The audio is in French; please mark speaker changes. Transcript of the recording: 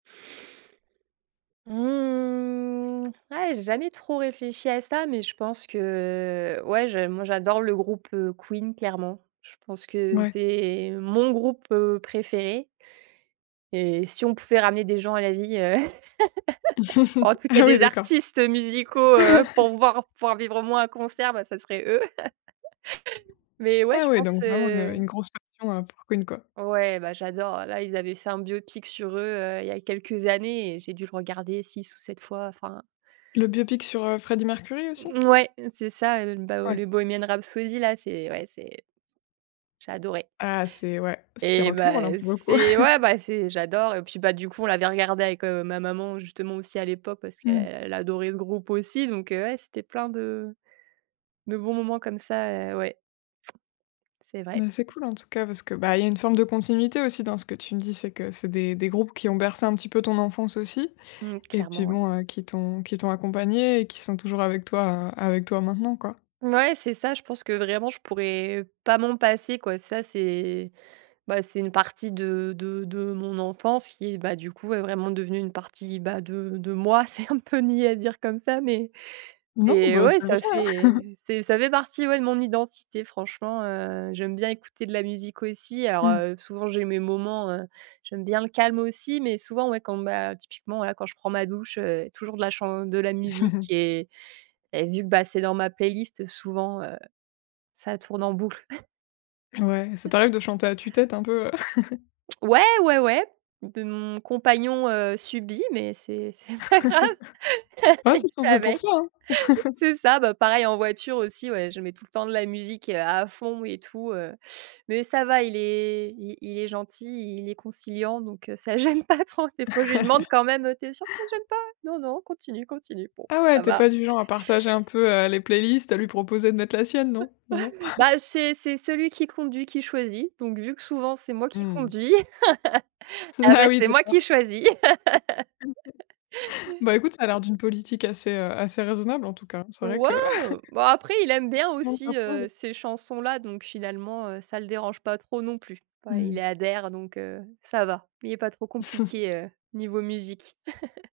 Speaker 1: Mmh, eh j'ai jamais trop réfléchi à ça, mais je pense que ouais, je moi j'adore le groupe, heu, Queen clairement. Je pense que
Speaker 2: Ouais.
Speaker 1: c'est mon groupe, heu, préféré et si on pouvait ramener des gens à la vie, heu, en tout cas
Speaker 2: Ah oui
Speaker 1: des
Speaker 2: d'accord.
Speaker 1: artistes, heu, musicaux, heu, pour voir pouvoir vivre au moins un concert, bah ça serait eux. Mais ouais,
Speaker 2: Ah
Speaker 1: je
Speaker 2: oui
Speaker 1: pense,
Speaker 2: donc vraiment une, heu, une
Speaker 1: heu
Speaker 2: grosse passion, heu, pour Queen quoi.
Speaker 1: Ouais bah, j'adore. Là, ils avaient fait un biopic sur eux, heu, il y a quelques années et j'ai dû le regarder 6 ou 7 fois, enfin
Speaker 2: Le biopic sur, heu, Freddie Mercury aussi?
Speaker 1: Mmh, ouais, c'est ça, heu, bah heu,
Speaker 2: Ouais.
Speaker 1: le Bohemian Rhapsody là, c'est ouais c'est c'est j'ai adoré.
Speaker 2: Ah, c'est ouais, c'est
Speaker 1: Eh
Speaker 2: rock and roll un
Speaker 1: bah,
Speaker 2: peu beaucoup!
Speaker 1: c'est ouais, bah c'est j'adore et puis bah, du coup, on l'avait regardé avec, heu, ma maman justement aussi à l'époque. Parce
Speaker 2: Mmh.
Speaker 1: qu'elle a adoré ce groupe aussi donc heu, ouais c'était plein de de bons moments comme ça heu, ouais. C'est vrai.
Speaker 2: Bah, c'est cool en tout cas. Parce que, bah il y a une forme de continuité aussi dans ce que tu me dis. C'est que c'est des groupes qui ont bercé un petit peu ton enfance aussi
Speaker 1: Mmh,
Speaker 2: et puis
Speaker 1: clairement ouais.
Speaker 2: bon heu, qui t'ont qui t'ont accompagnée et qui sont toujours avec toi, heu, avec toi maintenant quoi.
Speaker 1: Mouais, c'est ça. Je pense que vraiment, je pourrais pas m'en passer quoi. Ça c'est bah c'est une partie de de de mon enfance qui est, bah du coup ouais, vraiment devenue une partie bah, de de moi. C'est un peu niais à dire comme ça mais
Speaker 2: Non,
Speaker 1: mais
Speaker 2: bah
Speaker 1: ouais
Speaker 2: c'est vrai,
Speaker 1: ça
Speaker 2: hein!
Speaker 1: fait c'est ça fait partie ouais, de mon identité. Franchement, heu, j'aime bien écouter de la musique aussi. Alors,
Speaker 2: Mmh.
Speaker 1: heu, souvent, j'ai mes moments, heu j'aime bien le calme aussi, mais souvent ouais, quand mmh, bah typiquement, voila, quand je prends ma douche, heu, toujours de la chan de la musique et et vu que bah, c'est dans ma playlist, heu, souvent, heu, ça tourne en boucle.
Speaker 2: Ouais, ça t'arrive de chanter à tue-tête un peu, heu?
Speaker 1: Ouais, ouais, ouais, on peut mon compagnon, heu, subit, mais c'est c'est pas grave,
Speaker 2: Ah
Speaker 1: il
Speaker 2: c'est ce qu'on
Speaker 1: fait
Speaker 2: fait pour
Speaker 1: avec
Speaker 2: ça, hein!
Speaker 1: c'est ça, bah pareil en voiture aussi ouais. Je mets tout le temps de la musique, heu, à fond et tout heu, mais ça va, il est il il est gentil, il est conciliant, donc heu, ça gêne pas trop. Des fois je lui demande quand même, heu: «Tu es sûr que ça gêne pas?», «Non, non, continue, continue», «Bon,
Speaker 2: Ah ouais,
Speaker 1: ça
Speaker 2: tu es
Speaker 1: va».
Speaker 2: pas du genre à partager un peu, heu, les playlists, heu, lui proposer de mettre la sienne non? non non?
Speaker 1: Bah, c'est c'est celui qui conduit qui choisit. Donc, vu que souvent, c'était moi qui
Speaker 2: Mmh.
Speaker 1: conduis. À la
Speaker 2: Ah
Speaker 1: base
Speaker 2: oui
Speaker 1: c'était moi qui
Speaker 2: d'accord.
Speaker 1: choisis.
Speaker 2: Bah, écoute ça a l'air d'une politique assez, heu, assez raisonnable en tout cas, hein. C'est vrai
Speaker 1: Ouais,
Speaker 2: que
Speaker 1: heu, bah après il aime bien, heu,
Speaker 2: Ah, si ça
Speaker 1: aussi
Speaker 2: se trouve.
Speaker 1: ces chansons là. Donc finalement, heu, ça le dérange pas trop non plus. Ouais, il y
Speaker 2: Mmh.
Speaker 1: adhère donc heu, ça va. Il est pas trop compliqué, heu, niveau musique.